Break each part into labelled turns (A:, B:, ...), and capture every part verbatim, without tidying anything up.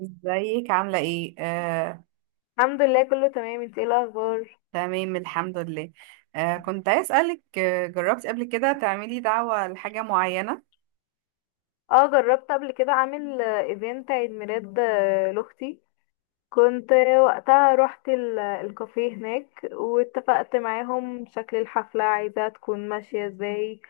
A: ازيك عاملة ايه؟ آه،
B: الحمد لله كله تمام، انت ايه الاخبار؟
A: تمام الحمد لله. آه، كنت عايز اسألك، آه، جربتي قبل كده تعملي دعوة لحاجة معينة؟
B: اه جربت قبل كده اعمل آه، ايفنت عيد ميلاد آه، لاختي. كنت آه، وقتها رحت ال- الكافيه هناك واتفقت معاهم شكل الحفلة عايزة تكون ماشية ازاي،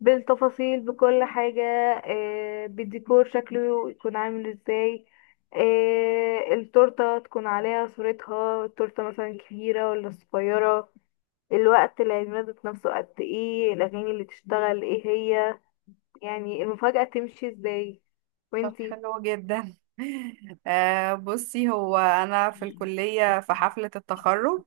B: بالتفاصيل بكل حاجة. آه، بالديكور شكله يكون عامل ازاي، آه، التورتة تكون عليها صورتها، التورتة مثلا كبيرة ولا صغيرة، الوقت العيد ميلاد نفسه قد ايه، الاغاني اللي تشتغل ايه هي، يعني المفاجأة تمشي ازاي.
A: طب
B: وانتي؟
A: حلو جدا. آه، بصي، هو أنا في الكلية في حفلة التخرج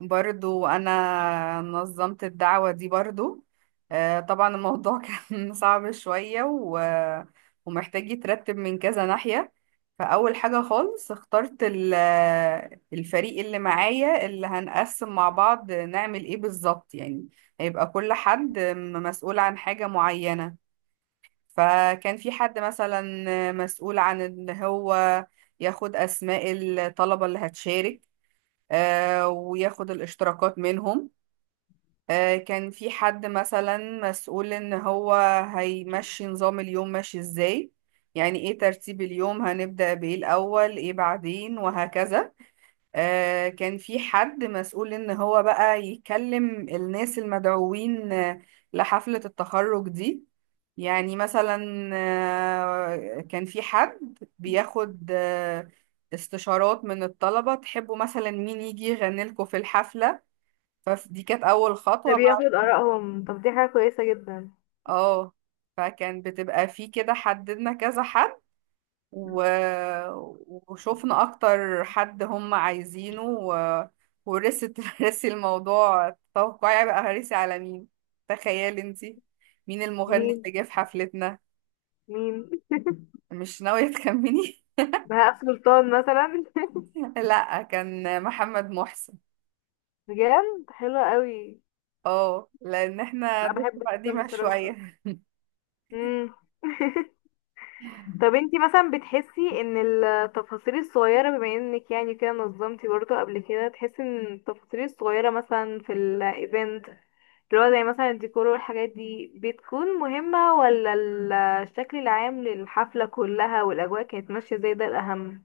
A: برضو انا نظمت الدعوة دي برضو. آه، طبعا الموضوع كان صعب شوية و... ومحتاج يترتب من كذا ناحية. فأول حاجة خالص اخترت ال- الفريق اللي معايا اللي هنقسم مع بعض نعمل ايه بالظبط، يعني هيبقى كل حد م- مسؤول عن حاجة معينة. فكان في حد مثلا مسؤول عن ان هو ياخد اسماء الطلبة اللي هتشارك، آه، وياخد الاشتراكات منهم. آه، كان في حد مثلا مسؤول ان هو هيمشي نظام اليوم ماشي ازاي، يعني ايه ترتيب اليوم، هنبدأ بايه الاول، ايه بعدين، وهكذا. آه، كان في حد مسؤول ان هو بقى يكلم الناس المدعوين آه، لحفلة التخرج دي. يعني مثلا آه، كان في حد بياخد آه، استشارات من الطلبة، تحبوا مثلا مين يجي يغني لكم في الحفلة. فدي كانت اول
B: ده
A: خطوة
B: بياخد
A: بقى.
B: آرائهم، طب دي حاجة كويسة جدا.
A: اه، فكان بتبقى في كده حددنا كذا حد، و... وشوفنا اكتر حد هم عايزينه، و... ورثت رثي الموضوع. توقعي بقى هرثي على مين، تخيلي انتي مين المغني
B: مين؟
A: اللي جه في حفلتنا.
B: مين؟
A: مش ناوية تخمني؟
B: بهاء سلطان مثلا؟
A: لا، كان محمد محسن.
B: بجد حلوة قوي.
A: اه، لان احنا
B: لا
A: دفعة
B: بحب جدا
A: قديمة
B: بصراحة.
A: شوية.
B: مم. طب انتي مثلا بتحسي ان التفاصيل الصغيرة، بما انك يعني كده نظمتي برضه قبل كده، تحسي ان التفاصيل الصغيرة مثلا في الايفنت، اللي هو زي مثلا الديكور والحاجات دي، بتكون مهمة ولا ال- الشكل العام للحفلة كلها والأجواء كانت ماشية زي ده الأهم؟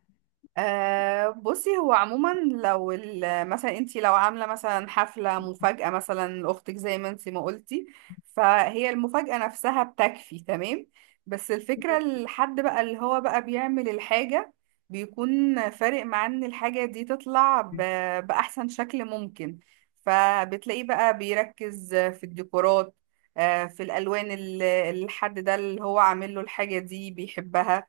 A: أه بصي، هو عموما لو ال- مثلا انتي لو عامله مثلا حفله مفاجاه مثلا لاختك زي ما انتي ما قلتي، فهي المفاجاه نفسها بتكفي تمام. بس الفكره الحد بقى اللي هو بقى بيعمل الحاجه بيكون فارق معاه ان الحاجه دي تطلع ب- باحسن شكل ممكن. فبتلاقيه بقى بيركز في الديكورات، آه، في الالوان اللي اللي الحد ده اللي هو عامل له الحاجه دي بيحبها.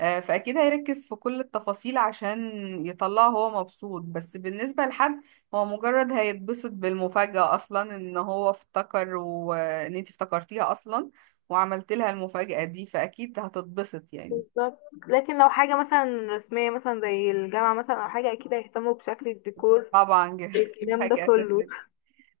A: آه، فأكيد هيركز في كل التفاصيل عشان يطلعه هو مبسوط. بس بالنسبة لحد، هو مجرد هيتبسط بالمفاجأة أصلا إن هو افتكر، وإن أنت افتكرتيها أصلا وعملت لها المفاجأة دي، فأكيد هتتبسط يعني.
B: بالظبط. لكن لو حاجة مثلا رسمية، مثلا زي الجامعة مثلا أو حاجة، أكيد هيهتموا بشكل الديكور.
A: طبعا ج- دي
B: الكلام ده
A: حاجة
B: كله.
A: أساسية.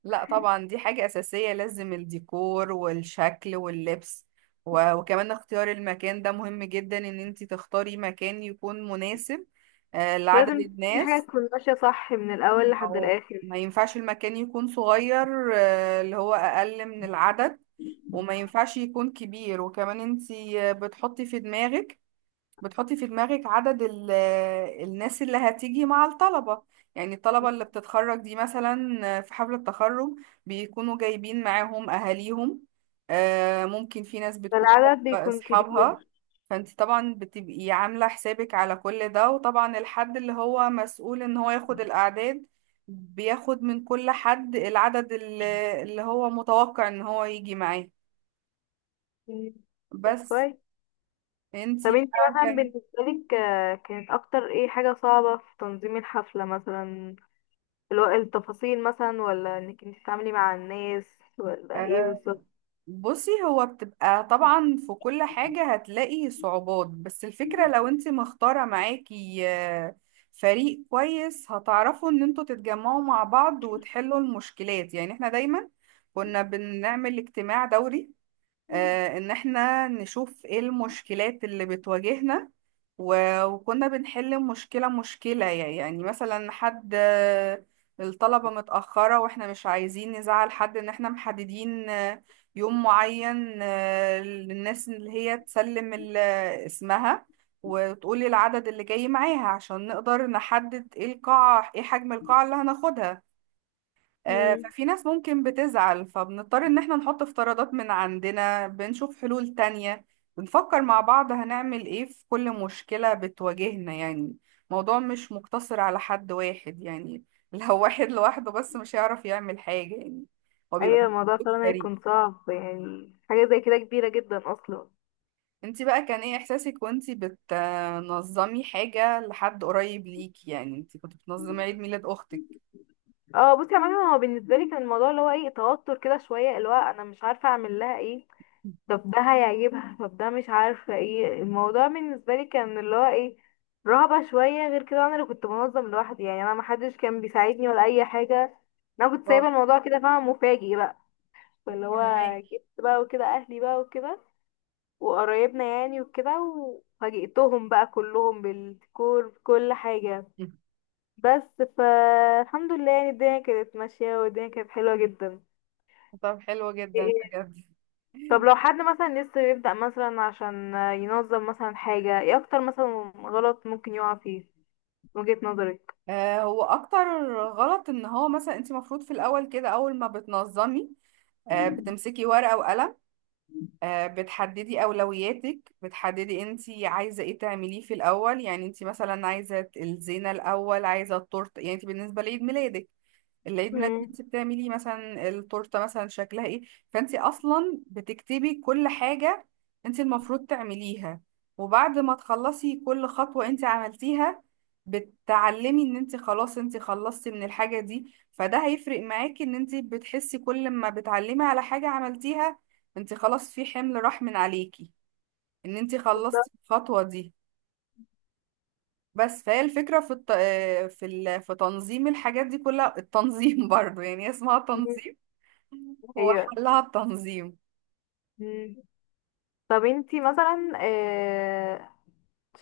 A: لا طبعا دي حاجة أساسية، لازم الديكور والشكل واللبس، و- وكمان اختيار المكان ده مهم جدا، إن أنت تختاري مكان يكون مناسب آه، لعدد
B: لازم كل حاجة
A: الناس.
B: تكون ماشية صح من الأول لحد
A: هو
B: الآخر.
A: ما ينفعش المكان يكون صغير، آه، اللي هو اقل من العدد، وما ينفعش يكون كبير. وكمان انتي آه، بتحطي في دماغك، بتحطي في دماغك عدد ال- الناس اللي هتيجي مع الطلبة. يعني الطلبة اللي بتتخرج دي مثلا، في حفلة التخرج، بيكونوا جايبين معاهم أهاليهم. آه، ممكن في ناس
B: ده
A: بتكون
B: العدد
A: جايبة
B: بيكون كبير.
A: أصحابها. فانت طبعا بتبقي عاملة حسابك على كل ده. وطبعا الحد اللي هو مسؤول ان هو ياخد الأعداد بياخد من كل حد العدد اللي اللي هو متوقع ان هو يجي معاه.
B: مم. طب
A: بس.
B: كويس. طب
A: انتي
B: انتي
A: بقى
B: مثلا
A: كان
B: بالنسبة لك آه، كانت أكتر ايه حاجة صعبة في تنظيم الحفلة مثلا؟ الو- التفاصيل مثلا، ولا انك انتي تتعاملي مع الناس، ولا ايه
A: آه،
B: بالظبط؟
A: بصي، هو بتبقى طبعا في كل حاجة هتلاقي صعوبات، بس الفكرة لو انت مختارة معاكي آه، فريق كويس، هتعرفوا ان انتوا تتجمعوا مع بعض وتحلوا المشكلات. يعني احنا دايما كنا بنعمل اجتماع دوري، آه، ان احنا نشوف ايه المشكلات اللي بتواجهنا، و- وكنا بنحل مشكلة مشكلة. يعني مثلا حد آه، الطلبة متأخرة واحنا مش عايزين نزعل حد، ان احنا محددين آه، يوم معين آه، للناس اللي هي تسلم ال- اسمها وتقولي العدد اللي جاي معاها، عشان نقدر نحدد ايه القاعة، ايه حجم القاعة اللي هناخدها. آه،
B: مم.
A: ففي ناس ممكن بتزعل، فبنضطر ان احنا نحط افتراضات من عندنا، بنشوف حلول تانية، بنفكر مع بعض هنعمل ايه في كل مشكلة بتواجهنا يعني. الموضوع مش مقتصر على حد واحد يعني. لو واحد لوحده بس مش هيعرف يعمل حاجة يعني، هو بيبقى
B: ايوه، الموضوع
A: مجهود
B: فعلا
A: فريق.
B: هيكون صعب يعني، حاجة زي كده كبيرة جدا اصلا.
A: انتي بقى كان ايه احساسك وانتي بتنظمي حاجة لحد قريب ليكي؟ يعني انتي كنت بتنظمي عيد ميلاد اختك.
B: اه، بصي عامة هو بالنسبة لي كان الموضوع اللي هو ايه، توتر كده شوية، اللي هو انا مش عارفة اعمل لها ايه، طب ده هيعجبها، طب ده مش عارفة. ايه الموضوع بالنسبة لي، كان اللي هو ايه، رهبة شوية. غير كده انا اللي كنت بنظم لوحدي يعني، انا محدش كان بيساعدني ولا اي حاجة. انا كنت سايبة
A: اه
B: الموضوع كده، فاهمة، مفاجئ بقى. فاللي هو
A: فاهمك.
B: جبت بقى وكده اهلي بقى وكده وقرايبنا يعني وكده، وفاجئتهم بقى كلهم بالديكور بكل حاجة بس. فالحمد لله يعني الدنيا كانت ماشية والدنيا كانت حلوة جدا.
A: طب حلو جدا بجد.
B: طب لو حد مثلا لسه بيبدأ مثلا عشان ينظم مثلا حاجة، ايه اكتر مثلا غلط ممكن يقع فيه من وجهة نظرك؟
A: آه، هو اكتر غلط ان هو مثلا انت المفروض في الاول كده اول ما بتنظمي آه، بتمسكي ورقة وقلم، آه، بتحددي اولوياتك، بتحددي انت عايزة ايه تعمليه في الاول. يعني انت مثلا عايزة الزينة الاول، عايزة التورت. يعني انت بالنسبة لعيد ميلادك، العيد ميلاد
B: مم.
A: انت بتعملي مثلا التورته مثلا شكلها ايه. فانت اصلا بتكتبي كل حاجه انت المفروض تعمليها، وبعد ما تخلصي كل خطوه انت عملتيها بتعلمي ان انت خلاص انت خلصتي من الحاجه دي. فده هيفرق معاكي ان انت بتحسي كل ما بتعلمي على حاجه عملتيها، انت خلاص في حمل راح من عليكي، ان انت خلصتي الخطوه دي. بس، فهي الفكرة في الت... في ال... في تنظيم الحاجات دي كلها التنظيم. برضو يعني هي اسمها تنظيم، هو
B: هي.
A: حلها التنظيم.
B: مم. طب انتي مثلا آه،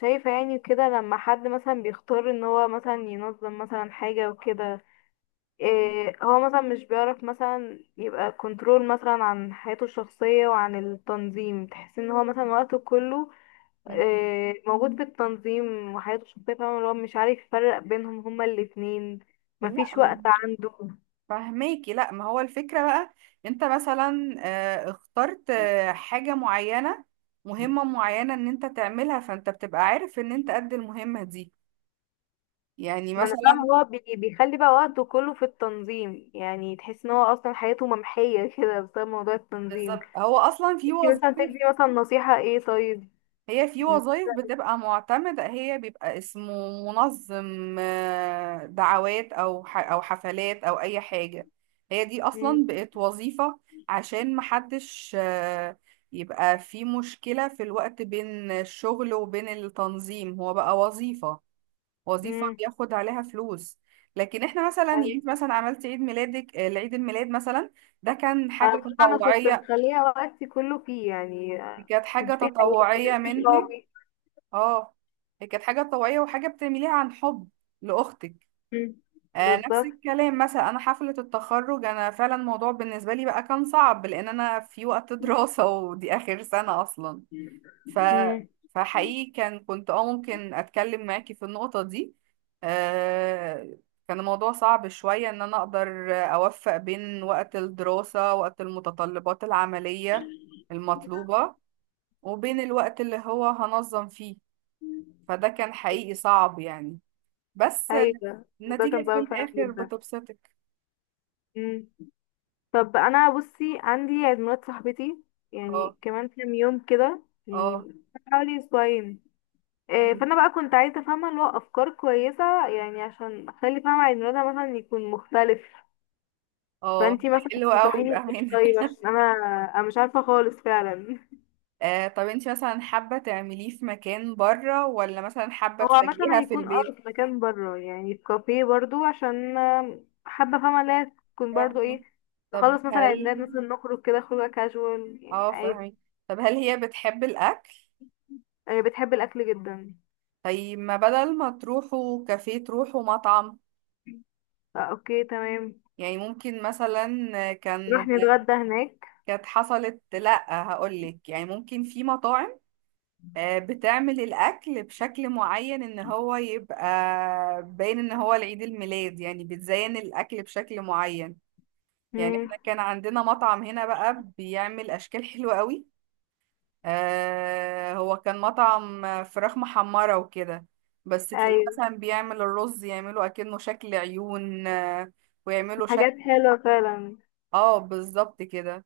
B: شايفة يعني كده لما حد مثلا بيختار ان هو مثلا ينظم مثلا حاجة وكده، آه، هو مثلا مش بيعرف مثلا يبقى كنترول مثلا عن حياته الشخصية وعن التنظيم، تحس ان هو مثلا وقته كله
A: مم.
B: آه، موجود في التنظيم وحياته الشخصية، فاهمة، اللي هو مش عارف يفرق بينهم هما الاتنين،
A: لا
B: مفيش وقت
A: م-
B: عنده.
A: فهماكي؟ لا، ما هو الفكرة بقى، انت مثلا آه، اخترت آه، حاجة معينة، مهمة معينة ان انت تعملها، فانت بتبقى عارف ان انت قد المهمة دي. يعني
B: ما انا فاهمة،
A: مثلا
B: هو بي- بيخلي بقى وقته كله في التنظيم، يعني تحس ان هو اصلا حياته ممحية كده بسبب موضوع التنظيم.
A: بالظبط، هو اصلا في
B: انتي مثلا
A: وظائف،
B: تدي مثلا نصيحة ايه طيب؟
A: هي في
B: م-
A: وظائف بتبقى معتمدة، هي بيبقى اسمه منظم آه، دعوات أو ح- أو حفلات أو أي حاجة. هي دي أصلا
B: م-
A: بقت وظيفة، عشان محدش آه، يبقى في مشكلة في الوقت بين الشغل وبين التنظيم، هو بقى وظيفة، وظيفة
B: م.
A: بياخد عليها فلوس. لكن احنا مثلا، يعني إنت
B: يعني
A: مثلا عملت عيد ميلادك، آه، العيد الميلاد مثلا ده كان
B: انا
A: حاجة
B: بصراحة انا كنت
A: تطوعية،
B: مخلية وقتي كله فيه يعني، آه،
A: كانت حاجة
B: مكانش فيه حياة، مكانش
A: تطوعية
B: فيه
A: منك.
B: صحابي.
A: اه، هي كانت حاجة طوعية وحاجة بتعمليها عن حب لأختك.
B: م.
A: آه نفس
B: بالظبط.
A: الكلام مثلا، أنا حفلة التخرج أنا فعلا الموضوع بالنسبة لي بقى كان صعب، لأن أنا في وقت دراسة، ودي آخر سنة أصلا. ف... فحقيقي كان كنت اه ممكن أتكلم معاكي في النقطة دي. آه كان الموضوع صعب شوية، إن أنا أقدر أوفق بين وقت الدراسة، وقت المتطلبات العملية المطلوبة، وبين الوقت اللي هو هنظم فيه.
B: م.
A: فده كان حقيقي صعب يعني. بس
B: ايوه ده كان
A: النتيجة في
B: صعب فعلا
A: الآخر
B: جدا.
A: بتبسطك.
B: مم. طب انا بصي عندي عيد ميلاد صاحبتي،
A: اه،
B: يعني كمان كام يوم كده
A: اه،
B: يعني، حوالي اسبوعين. آه، فانا بقى كنت عايزه افهمها اللي هو افكار كويسه يعني، عشان اخلي فاهمه عيد ميلادها مثلا يكون مختلف.
A: اه
B: فانتي مثلا
A: حلو قوي،
B: تنصحيني
A: يبقى
B: بايه
A: هنا.
B: طيب؟ عشان انا انا مش عارفه خالص فعلا.
A: آه طب انت مثلا حابة تعمليه في مكان بره، ولا مثلا حابة
B: هو عامة
A: تفاجئيها في
B: هيكون اه
A: البيت؟
B: في مكان بره يعني، في كافيه برضو، عشان آه، حابة فاهمة اللي هي تكون برضو
A: فاهمة.
B: ايه،
A: طب
B: نخلص مثلا
A: هل
B: عيدات مثلا، نخرج كده خروجة كاجوال يعني
A: اه
B: عادي.
A: فاهمة، طب هل هي بتحب الأكل؟
B: آه، بتحب الأكل جدا.
A: طيب ما بدل ما تروحوا كافيه تروحوا مطعم.
B: آه، اوكي تمام،
A: يعني ممكن مثلا
B: نروح
A: كان،
B: نتغدى هناك.
A: كانت حصلت، لأ هقولك. يعني ممكن في مطاعم آه، بتعمل الأكل بشكل معين، إن هو يبقى باين إن هو العيد الميلاد، يعني بتزين الأكل بشكل معين. يعني
B: مم.
A: إحنا كان عندنا مطعم هنا بقى بيعمل أشكال حلوة قوي، آه، هو كان مطعم فراخ محمرة وكده، بس تلاقيه
B: أيوة.
A: مثلا بيعمل الرز يعمله أكنه شكل عيون، آه، ويعمله شكل.
B: حاجات حلوة فعلا.
A: اه بالظبط كده.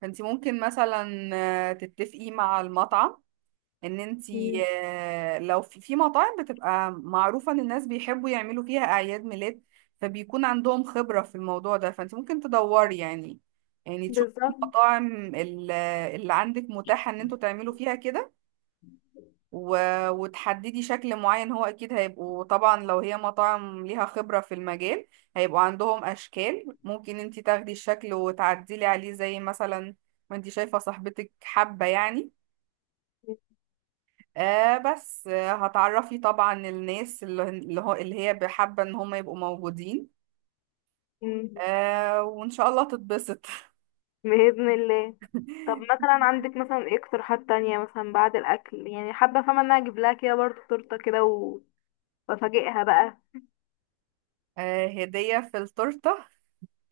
A: فانت ممكن مثلا آه، تتفقي مع المطعم، ان انتي
B: مم.
A: آه، لو في في مطاعم بتبقى معروفة ان الناس بيحبوا يعملوا فيها اعياد ميلاد، فبيكون عندهم خبرة في الموضوع ده. فانت ممكن تدوري يعني، يعني تشوفي
B: بالظبط.
A: المطاعم ال- اللي عندك متاحة ان انتوا تعملوا فيها كده، و- وتحددي شكل معين. هو اكيد هيبقوا طبعا لو هي مطاعم ليها خبرة في المجال، هيبقوا عندهم اشكال، ممكن انتي تاخدي الشكل وتعدلي عليه زي مثلا ما انتي شايفة صاحبتك حابة يعني. آه بس آه هتعرفي طبعا الناس اللي اللي هو اللي هي حابة ان هم يبقوا موجودين.
B: مم.
A: آه وان شاء الله تتبسط.
B: بإذن الله. طب مثلا عندك مثلا ايه اقتراحات تانية مثلا بعد الأكل؟ يعني حابة فاهمة ان انا اجيب لها كده برضو تورتة كده و- وافاجئها بقى.
A: آه هدية في التورتة.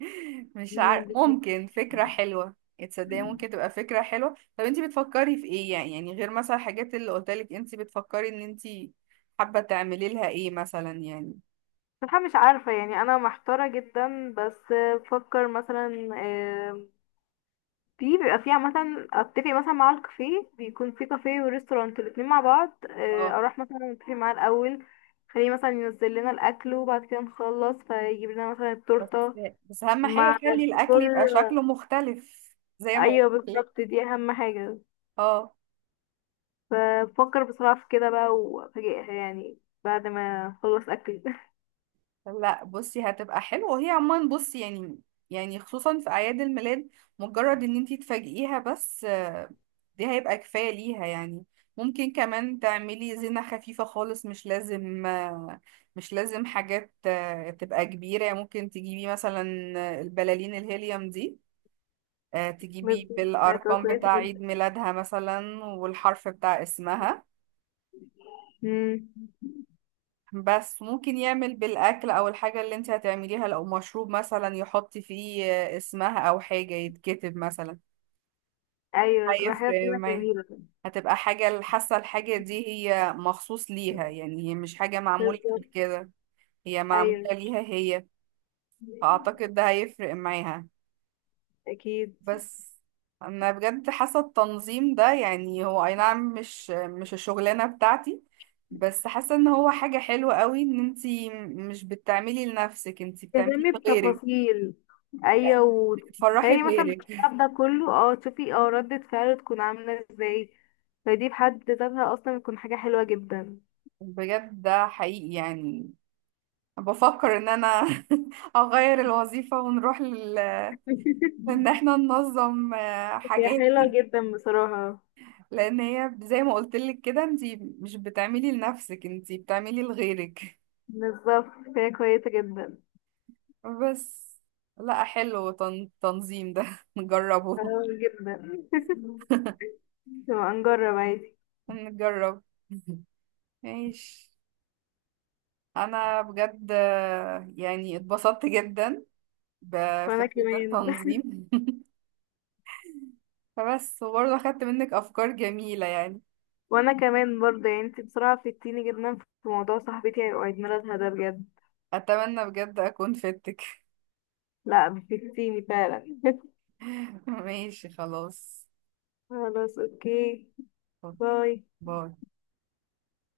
A: مش عارف،
B: مم.
A: ممكن فكرة حلوة. تصدقي ممكن تبقى فكرة حلوة. طب انتي بتفكري في ايه يعني، يعني غير مثلا الحاجات اللي قلتلك، انتي بتفكري ان انتي حابة تعملي لها ايه مثلا يعني.
B: صراحة مش عارفة يعني، أنا محتارة جدا. بس بفكر مثلا آه، في بيبقى فيها مثلا أتفق مثلا مع الكافيه، بيكون في كافيه وريستورانت الاتنين مع بعض، آه،
A: اه
B: أروح مثلا أتفق معاه الأول، خليه مثلا ينزل لنا الأكل، وبعد كده نخلص فيجيب لنا مثلا
A: بس،
B: التورتة
A: بس اهم
B: مع
A: حاجة خلي الاكل
B: الفطور.
A: يبقى شكله مختلف زي ما
B: أيوه
A: قلت لك.
B: بالظبط، دي أهم حاجة.
A: اه
B: فبفكر بصراحة في كده بقى وأفاجئها يعني، بعد ما أخلص أكل.
A: لا بصي هتبقى حلوة، وهي عموما بصي يعني، يعني خصوصا في أعياد الميلاد مجرد ان انتي تفاجئيها بس آه، دي هيبقى كفاية ليها يعني. ممكن كمان تعملي زينة خفيفة خالص، مش لازم آه، مش لازم حاجات آه، تبقى كبيرة. يعني ممكن تجيبي مثلا البلالين الهيليوم دي، آه، تجيبي
B: بالظبط، هتبقى
A: بالأرقام
B: كويسة
A: بتاع
B: جدا.
A: عيد ميلادها مثلا والحرف بتاع اسمها.
B: مم.
A: بس ممكن يعمل بالأكل، أو الحاجة اللي انت هتعمليها لو مشروب مثلا يحط فيه اسمها، أو حاجة يتكتب مثلا،
B: أيوه تبقى حاجة
A: هيفرق
B: فعلا
A: معاه.
B: جميلة.
A: هتبقى حاجة حاسة الحاجة دي هي مخصوص ليها، يعني هي مش حاجة معمولة قبل
B: بالظبط.
A: كده، هي معمولة
B: ايوه،
A: ليها هي. فأعتقد ده هيفرق معاها.
B: اكيد.
A: بس، انا بجد حاسه التنظيم ده يعني، هو اي نعم مش مش الشغلانه بتاعتي، بس حاسه ان هو حاجه حلوه قوي ان انتي مش بتعملي لنفسك، انتي بتعملي
B: تهتمي
A: لغيرك،
B: بتفاصيل. ايوه،
A: بتفرحي
B: وتخيلي مثلا
A: غيرك.
B: بالتعب ده كله اه تشوفي اه ردة فعله تكون عاملة ازاي، فدي بحد ذاتها اصلا بتكون حاجة حلوة جدا.
A: بجد ده حقيقي يعني. بفكر ان انا اغير الوظيفه ونروح لل... ان احنا ننظم آه،
B: هي
A: حاجات.
B: حلوة جدا بصراحة.
A: لان هي زي ما قلت لك كده، انتي مش بتعملي لنفسك، انتي بتعملي لغيرك.
B: بالظبط، هي كويسة جدا.
A: بس، لا حلو تن... تنظيم ده نجربه.
B: اه جدا. نبقى نجرب عادي.
A: نجرب. ماشي. انا بجد آه، يعني اتبسطت جدا
B: وانا
A: بفكرة
B: كمان.
A: التنظيم. فبس، وبرضه اخدت منك افكار جميلة يعني.
B: وانا كمان برضه يعني، انت بصراحة فدتيني جدا في موضوع صاحبتي عيد ميلادها ده بجد.
A: اتمنى بجد اكون فدتك.
B: لا فدتيني فعلا.
A: ماشي خلاص.
B: خلاص اوكي.
A: أوكي.
B: باي.
A: باي.